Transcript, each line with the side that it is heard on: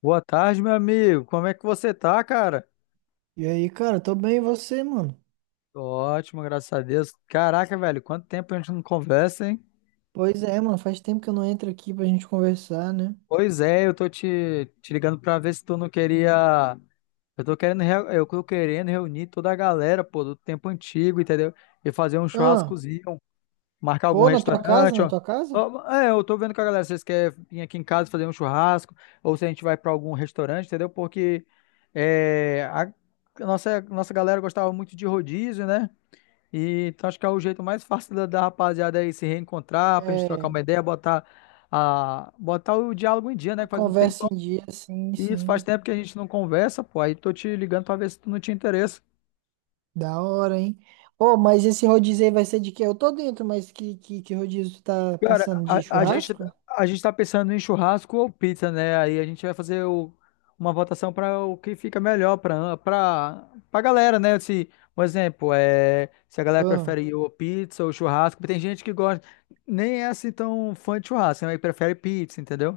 left: Boa tarde, meu amigo. Como é que você tá, cara?
right: E aí, cara, tô bem, e você, mano?
left: Tô ótimo, graças a Deus. Caraca, velho, quanto tempo a gente não conversa, hein?
right: Pois é, mano, faz tempo que eu não entro aqui pra gente conversar, né?
left: Pois é, eu tô te ligando pra ver se tu não queria. Eu tô querendo reunir toda a galera, pô, do tempo antigo, entendeu? E fazer um
right: Ah,
left: churrascozinho, marcar algum
right: pô, na tua casa,
left: restaurante.
right: na
left: Ó.
right: tua casa?
left: Ó, é, eu tô vendo com a galera, vocês querem vir aqui em casa fazer um churrasco, ou se a gente vai pra algum restaurante, entendeu? Porque é, a nossa galera gostava muito de rodízio, né? E então acho que é o jeito mais fácil da rapaziada aí se reencontrar, pra gente trocar
right: É,
left: uma ideia, botar o diálogo em dia, né?
right: uma
left: Que faz um tempo.
right: conversa em dia, sim,
left: E isso faz
right: sim.
left: tempo que a gente não conversa, pô. Aí tô te ligando pra ver se tu não tinha interesse.
right: Da hora, hein? Ô, mas esse rodízio aí vai ser de quê? Eu tô dentro, mas que rodízio tu tá
left: Cara,
right: pensando de churrasco?
left: a gente tá pensando em churrasco ou pizza, né? Aí a gente vai fazer o- Uma votação para o que fica melhor pra para para galera, né? Se, por exemplo, se a galera
right: Ah,
left: prefere ou pizza ou churrasco, porque tem gente que gosta nem é assim tão fã de churrasco, né? Mas prefere pizza, entendeu?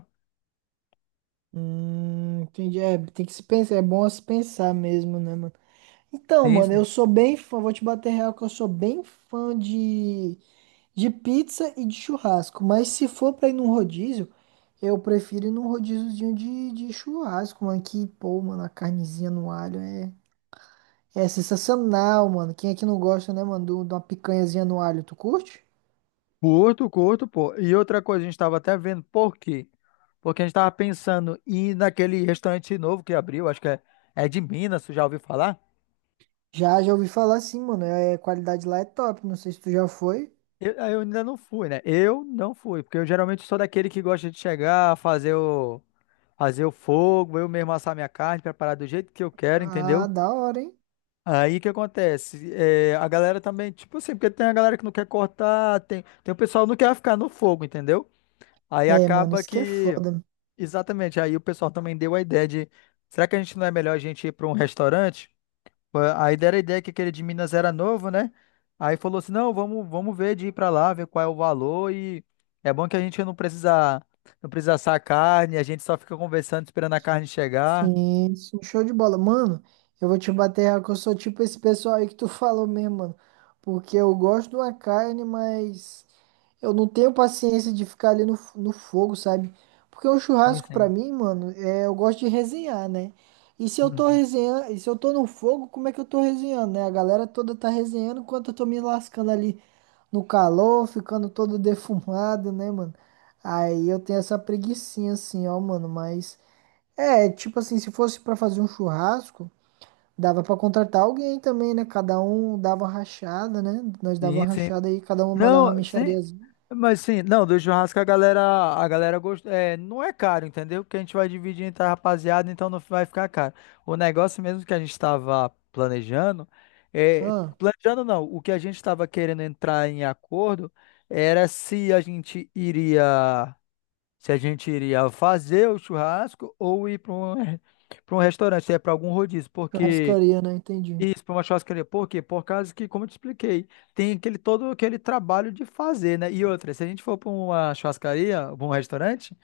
right: Entendi. É, tem que se pensar, é bom se pensar mesmo, né, mano? Então,
left: Sim,
right: mano, eu
left: sim.
right: sou bem fã, vou te bater real que eu sou bem fã de. De pizza e de churrasco. Mas se for pra ir num rodízio, eu prefiro ir num rodíziozinho de churrasco, mano. Que, pô, mano, a carnezinha no alho é, é sensacional, mano. Quem é que não gosta, né, mano, de uma picanhazinha no alho? Tu curte?
left: Curto, curto, pô. E outra coisa, a gente estava até vendo por quê? Porque a gente estava pensando em ir naquele restaurante novo que abriu, acho que é, é de Minas, tu já ouviu falar?
right: Já, já ouvi falar assim, mano. É, a qualidade lá é top. Não sei se tu já foi.
left: Eu ainda não fui, né? Eu não fui, porque eu geralmente sou daquele que gosta de chegar, fazer o fogo, eu mesmo assar minha carne, preparar do jeito que eu quero,
right: Ah,
left: entendeu?
right: da hora, hein?
left: Aí o que acontece? É, a galera também, tipo assim, porque tem a galera que não quer cortar, tem o pessoal que não quer ficar no fogo, entendeu? Aí
right: É, mano,
left: acaba
right: isso que é
left: que.
right: foda.
left: Exatamente. Aí o pessoal também deu a ideia de, será que a gente não é melhor a gente ir para um restaurante? A Aí deram a ideia que aquele de Minas era novo, né? Aí falou assim, não, vamos ver de ir para lá, ver qual é o valor e é bom que a gente não precisa assar a carne, a gente só fica conversando esperando a carne chegar.
right: Sim, sim, show de bola. Mano, eu vou te bater real que eu sou tipo esse pessoal aí que tu falou mesmo, mano. Porque eu gosto de uma carne, mas eu não tenho paciência de ficar ali no, no fogo, sabe? Porque um
left: Sim,
right: churrasco pra
left: sim.
right: mim, mano, é, eu gosto de resenhar, né? E se eu tô
left: Uhum.
right: resenhando, e se eu tô no fogo, como é que eu tô resenhando, né? A galera toda tá resenhando enquanto eu tô me lascando ali no calor, ficando todo defumado, né, mano? Aí eu tenho essa preguicinha assim, ó, mano, mas. É, tipo assim, se fosse pra fazer um churrasco, dava pra contratar alguém também, né? Cada um dava uma rachada, né? Nós dava
left: Sim,
right: uma
left: sim.
right: rachada aí, cada um mandava uma
left: Não, sim,
right: mixariazinha.
left: mas sim, não, do churrasco a galera gosta, é, não é caro, entendeu? Porque a gente vai dividir entre a rapaziada, então não vai ficar caro. O negócio mesmo que a gente estava planejando, é,
right: Ah,
left: planejando não, o que a gente estava querendo entrar em acordo era se a gente iria fazer o churrasco ou ir para um, para um restaurante, se é para algum rodízio, porque
right: churrascaria, né? Entendi.
left: isso, para uma churrascaria. Por quê? Por causa que, como eu te expliquei, tem aquele todo aquele trabalho de fazer, né? E outra, se a gente for para uma churrascaria, pra um restaurante,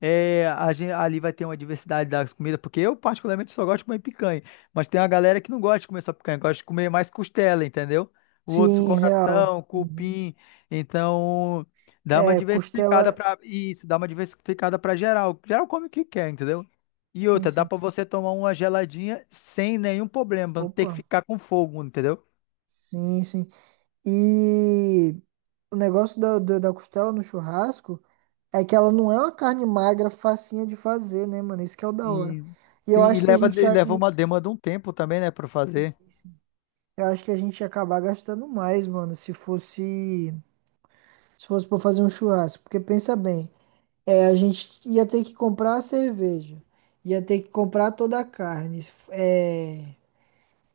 left: ali vai ter uma diversidade das comidas, porque eu particularmente só gosto de comer picanha, mas tem uma galera que não gosta de comer só picanha, gosta de comer mais costela, entendeu? O outro
right: Sim, real.
left: coração,
right: Uhum.
left: cupim, então dá
right: É,
left: uma
right: costela.
left: diversificada para isso, dá uma diversificada para geral. Geral come o que quer, entendeu? E
right: Sim,
left: outra, dá
right: sim.
left: para você tomar uma geladinha sem nenhum problema, pra não ter que
right: Opa.
left: ficar com fogo, entendeu?
right: Sim, sim. E o negócio da costela no churrasco é que ela não é uma carne magra, facinha de fazer, né, mano? Isso que é o da hora.
left: E,
right: E
left: sim,
right: eu acho que a gente
left: e
right: já.
left: leva uma demanda um tempo também, né, para
right: e-
left: fazer.
right: Eu acho que a gente ia acabar gastando mais, mano, se fosse para fazer um churrasco, porque pensa bem, é, a gente ia ter que comprar a cerveja, ia ter que comprar toda a carne, é,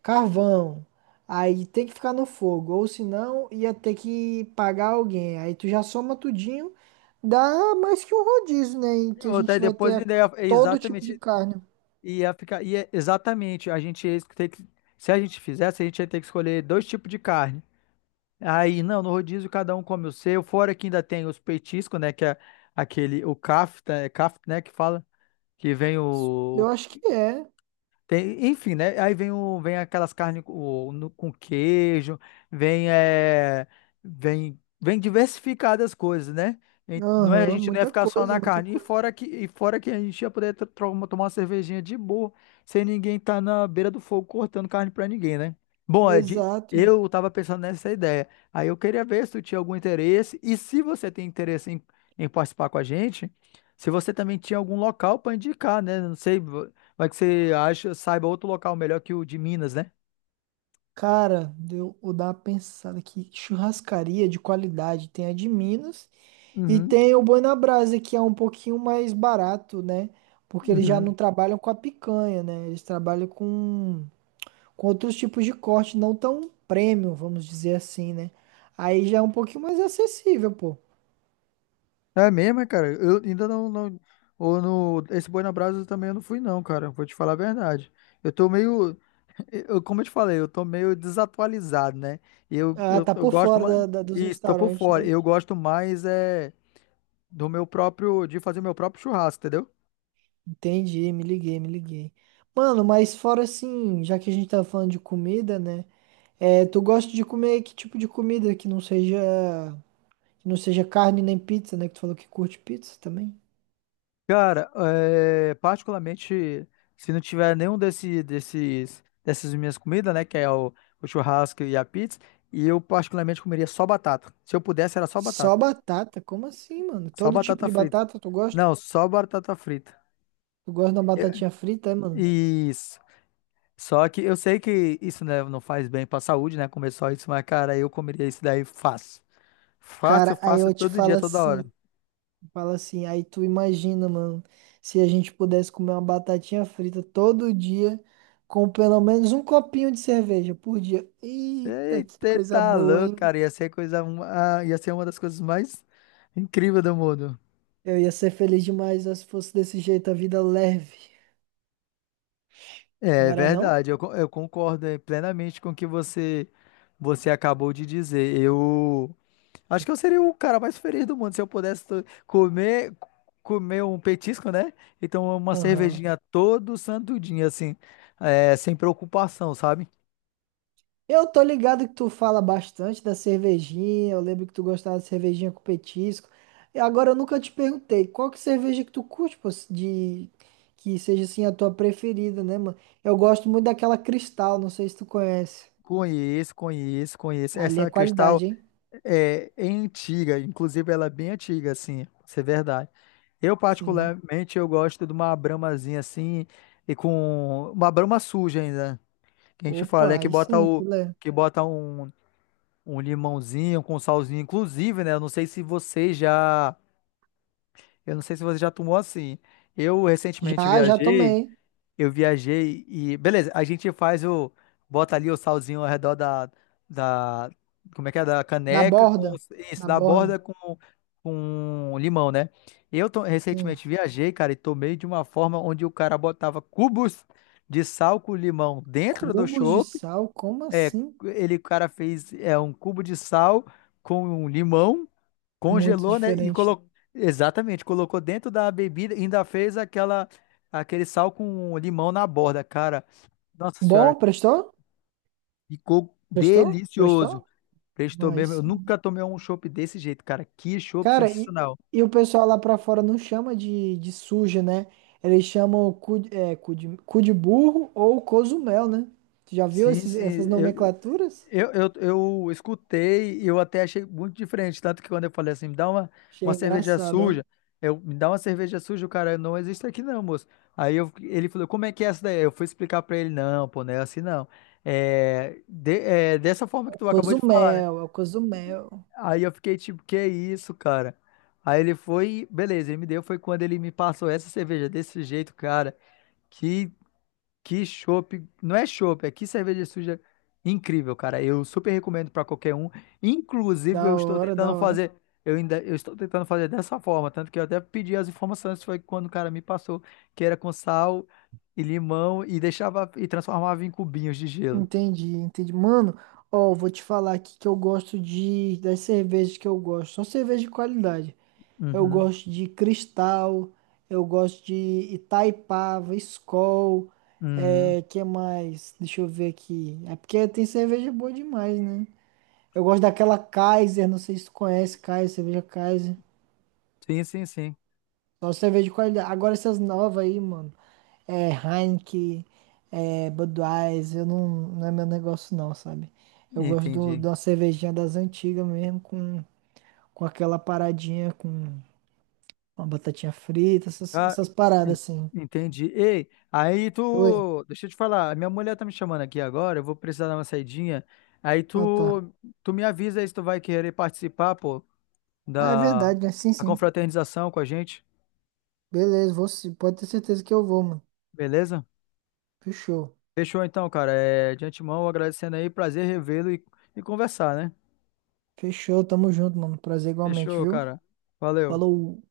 right: carvão, aí tem que ficar no fogo, ou senão ia ter que pagar alguém. Aí tu já soma tudinho, dá mais que um rodízio, né, em
left: E
right: que a
left: outra, aí
right: gente vai ter
left: depois ainda é- é
right: todo tipo de
left: exatamente.
right: carne.
left: Exatamente, a gente ia ter que, se a gente fizesse, a gente ia ter que escolher dois tipos de carne. Aí, não, no rodízio cada um come o seu, fora que ainda tem os petiscos, né, que é aquele, o kafta, né, que fala, que vem o,
right: Eu acho que é.
left: tem, enfim, né? Vem aquelas carnes com, com queijo, vem, é, vem diversificadas as coisas, né? A
right: Aham,
left: gente não ia
right: muita
left: ficar só
right: coisa,
left: na
right: muita
left: carne.
right: coisa.
left: E fora que a gente ia poder tomar uma cervejinha de boa, sem ninguém estar na beira do fogo cortando carne pra ninguém, né? Bom, Ed,
right: Exato.
left: eu tava pensando nessa ideia. Aí eu queria ver se tu tinha algum interesse. E se você tem interesse em, em participar com a gente, se você também tinha algum local para indicar, né? Não sei. Vai que você acha, saiba outro local melhor que o de Minas, né?
right: Cara, deu, vou dar uma pensada aqui. Churrascaria de qualidade. Tem a de Minas e
left: Uhum,
right: tem o Boi na Brasa, que é um pouquinho mais barato, né? Porque eles já não
left: uhum.
right: trabalham com a picanha, né? Eles trabalham com outros tipos de corte, não tão premium, vamos dizer assim, né? Aí já é um pouquinho mais acessível, pô.
left: É mesmo, é, cara. Eu ainda não, não. Ou no. Esse Boi na Brasa também eu não fui, não, cara. Vou te falar a verdade. Eu tô meio. Eu, como eu te falei, eu tô meio desatualizado, né? Eu,
right: Ah,
left: eu,
right: tá
left: eu
right: por
left: gosto
right: fora
left: mais.
right: dos
left: Isso, tô por
right: restaurantes,
left: fora.
right: né?
left: Eu gosto mais é, do meu próprio. De fazer meu próprio churrasco, entendeu?
right: Entendi, me liguei, me liguei. Mano, mas fora assim, já que a gente tá falando de comida, né? É, tu gosta de comer que tipo de comida que não seja carne nem pizza, né? Que tu falou que curte pizza também.
left: Cara, é, particularmente, se não tiver dessas minhas comidas, né, que é o churrasco e a pizza, e eu particularmente comeria só batata. Se eu pudesse, era só
right: Só
left: batata.
right: batata? Como assim, mano?
left: Só
right: Todo tipo
left: batata
right: de
left: frita.
right: batata tu gosta?
left: Não, só batata frita.
right: Tu gosta de uma
left: Eu-
right: batatinha frita, é, mano?
left: isso. Só que eu sei que isso, né, não faz bem pra saúde, né, comer só isso, mas, cara, eu comeria isso daí fácil. Fácil,
right: Cara, aí
left: fácil,
right: eu te
left: todo dia, toda hora.
right: falo assim, aí tu imagina, mano, se a gente pudesse comer uma batatinha frita todo dia com pelo menos um copinho de cerveja por dia. Eita, que
left: Eita,
right: coisa
left: tá
right: boa,
left: louco,
right: hein?
left: cara. Ia ser uma das coisas mais incríveis do mundo.
right: Eu ia ser feliz demais, ó, se fosse desse jeito a vida leve, não
left: É
right: era não?
left: verdade, eu concordo plenamente com o que você acabou de dizer. Eu acho que eu seria o cara mais feliz do mundo se eu pudesse comer um petisco, né? Então, uma
right: Aham.
left: cervejinha todo santo dia, assim, sem preocupação, sabe?
right: Eu tô ligado que tu fala bastante da cervejinha. Eu lembro que tu gostava de cervejinha com petisco. E agora eu nunca te perguntei, qual que é a cerveja que tu curte, pô, de que seja assim a tua preferida, né, mano? Eu gosto muito daquela Cristal, não sei se tu conhece.
left: Conheço.
right: Ali é
left: Essa Cristal
right: qualidade, hein?
left: é, é antiga, inclusive ela é bem antiga, assim, isso é verdade. Eu,
right: Sim.
left: particularmente, eu gosto de uma bramazinha assim, e com uma brama suja ainda. Que a gente fala é
right: Opa,
left: que
right: aí
left: bota
right: sim,
left: o
right: filé.
left: que bota um, um limãozinho com salzinho, inclusive, né? Eu não sei se você já tomou assim. Eu recentemente
right: Já, já
left: viajei,
right: tomei.
left: eu viajei e beleza, a gente faz o bota ali o salzinho ao redor da como é que é da
right: Da
left: caneca com
right: borda.
left: isso,
right: Da
left: da
right: borda.
left: borda com limão, né?
right: Tem
left: Recentemente viajei, cara, e tomei de uma forma onde o cara botava cubos de sal com limão dentro do
right: cubos de
left: chopp
right: sal, como
left: é,
right: assim?
left: o cara fez é, um cubo de sal com um limão,
right: Muito
left: congelou, né? E
right: diferente.
left: colocou. Exatamente, colocou dentro da bebida e ainda fez aquele sal com limão na borda, cara. Nossa
right: Bom,
left: senhora,
right: prestou?
left: ficou
right: Prestou?
left: delicioso.
right: Prestou?
left: Prestou
right: Aí
left: mesmo. Eu
right: sim.
left: nunca tomei um chopp desse jeito, cara. Que chopp
right: Cara,
left: sensacional.
right: e o pessoal lá pra fora não chama de suja, né? Eles chamam cu, é, cu de burro ou cozumel, né? Tu já viu
left: Sim,
right: esses,
left: sim.
right: essas
left: Eu,
right: nomenclaturas?
left: Eu, eu, eu escutei e eu até achei muito diferente. Tanto que quando eu falei assim,
right: Achei
left: uma cerveja
right: engraçado,
left: suja, eu, me dá uma cerveja suja, o cara não existe aqui não, moço. Ele falou, como é que é essa daí? Eu fui explicar pra ele, não, pô, não é assim não. É, é dessa forma
right: ó. É
left: que
right: o
left: tu acabou de falar, né?
right: Cozumel, é o cozumel.
left: Aí eu fiquei tipo, que isso, cara? Aí ele foi, beleza, ele me deu, foi quando ele me passou essa cerveja desse jeito, cara. Que que chopp, não é chopp, é que cerveja suja incrível, cara. Eu super recomendo pra qualquer um. Inclusive,
right: Da
left: eu estou
right: hora,
left: tentando
right: da hora.
left: fazer, eu estou tentando fazer dessa forma, tanto que eu até pedi as informações, foi quando o cara me passou que era com sal e limão e deixava e transformava em cubinhos de gelo.
right: Entendi, entendi. Mano, ó, vou te falar aqui que eu gosto de, das cervejas que eu gosto. Só cerveja de qualidade. Eu
left: Uhum,
right: gosto de Cristal, eu gosto de Itaipava, Skol,
left: uhum.
right: é, que mais? Deixa eu ver aqui. É porque tem cerveja boa demais, né? Eu gosto daquela Kaiser, não sei se tu conhece Kaiser, cerveja Kaiser.
left: Sim, sim, sim.
right: Só cerveja de qualidade. Agora essas novas aí, mano. É Heineken, é Budweiser, eu não, não é meu negócio não, sabe? Eu gosto do,
left: Entendi.
right: de uma cervejinha das antigas mesmo, com aquela paradinha, com uma batatinha frita, essas,
left: Ah,
right: essas
left: en-
right: paradas assim.
left: entendi. Ei, aí
right: Oi.
left: tu. Deixa eu te falar, a minha mulher tá me chamando aqui agora, eu vou precisar dar uma saidinha. Aí
right: Ah, tá.
left: tu, tu me avisa aí se tu vai querer participar, pô,
right: Ah, é
left: da
right: verdade, né? Sim,
left: da
right: sim.
left: confraternização com a gente,
right: Beleza, vou sim. Pode ter certeza que eu vou, mano.
left: beleza?
right: Fechou.
left: Fechou então, cara. É, de antemão, agradecendo aí, prazer revê-lo e conversar, né?
right: Fechou, tamo junto, mano. Prazer igualmente,
left: Fechou,
right: viu?
left: cara. Valeu.
right: Falou.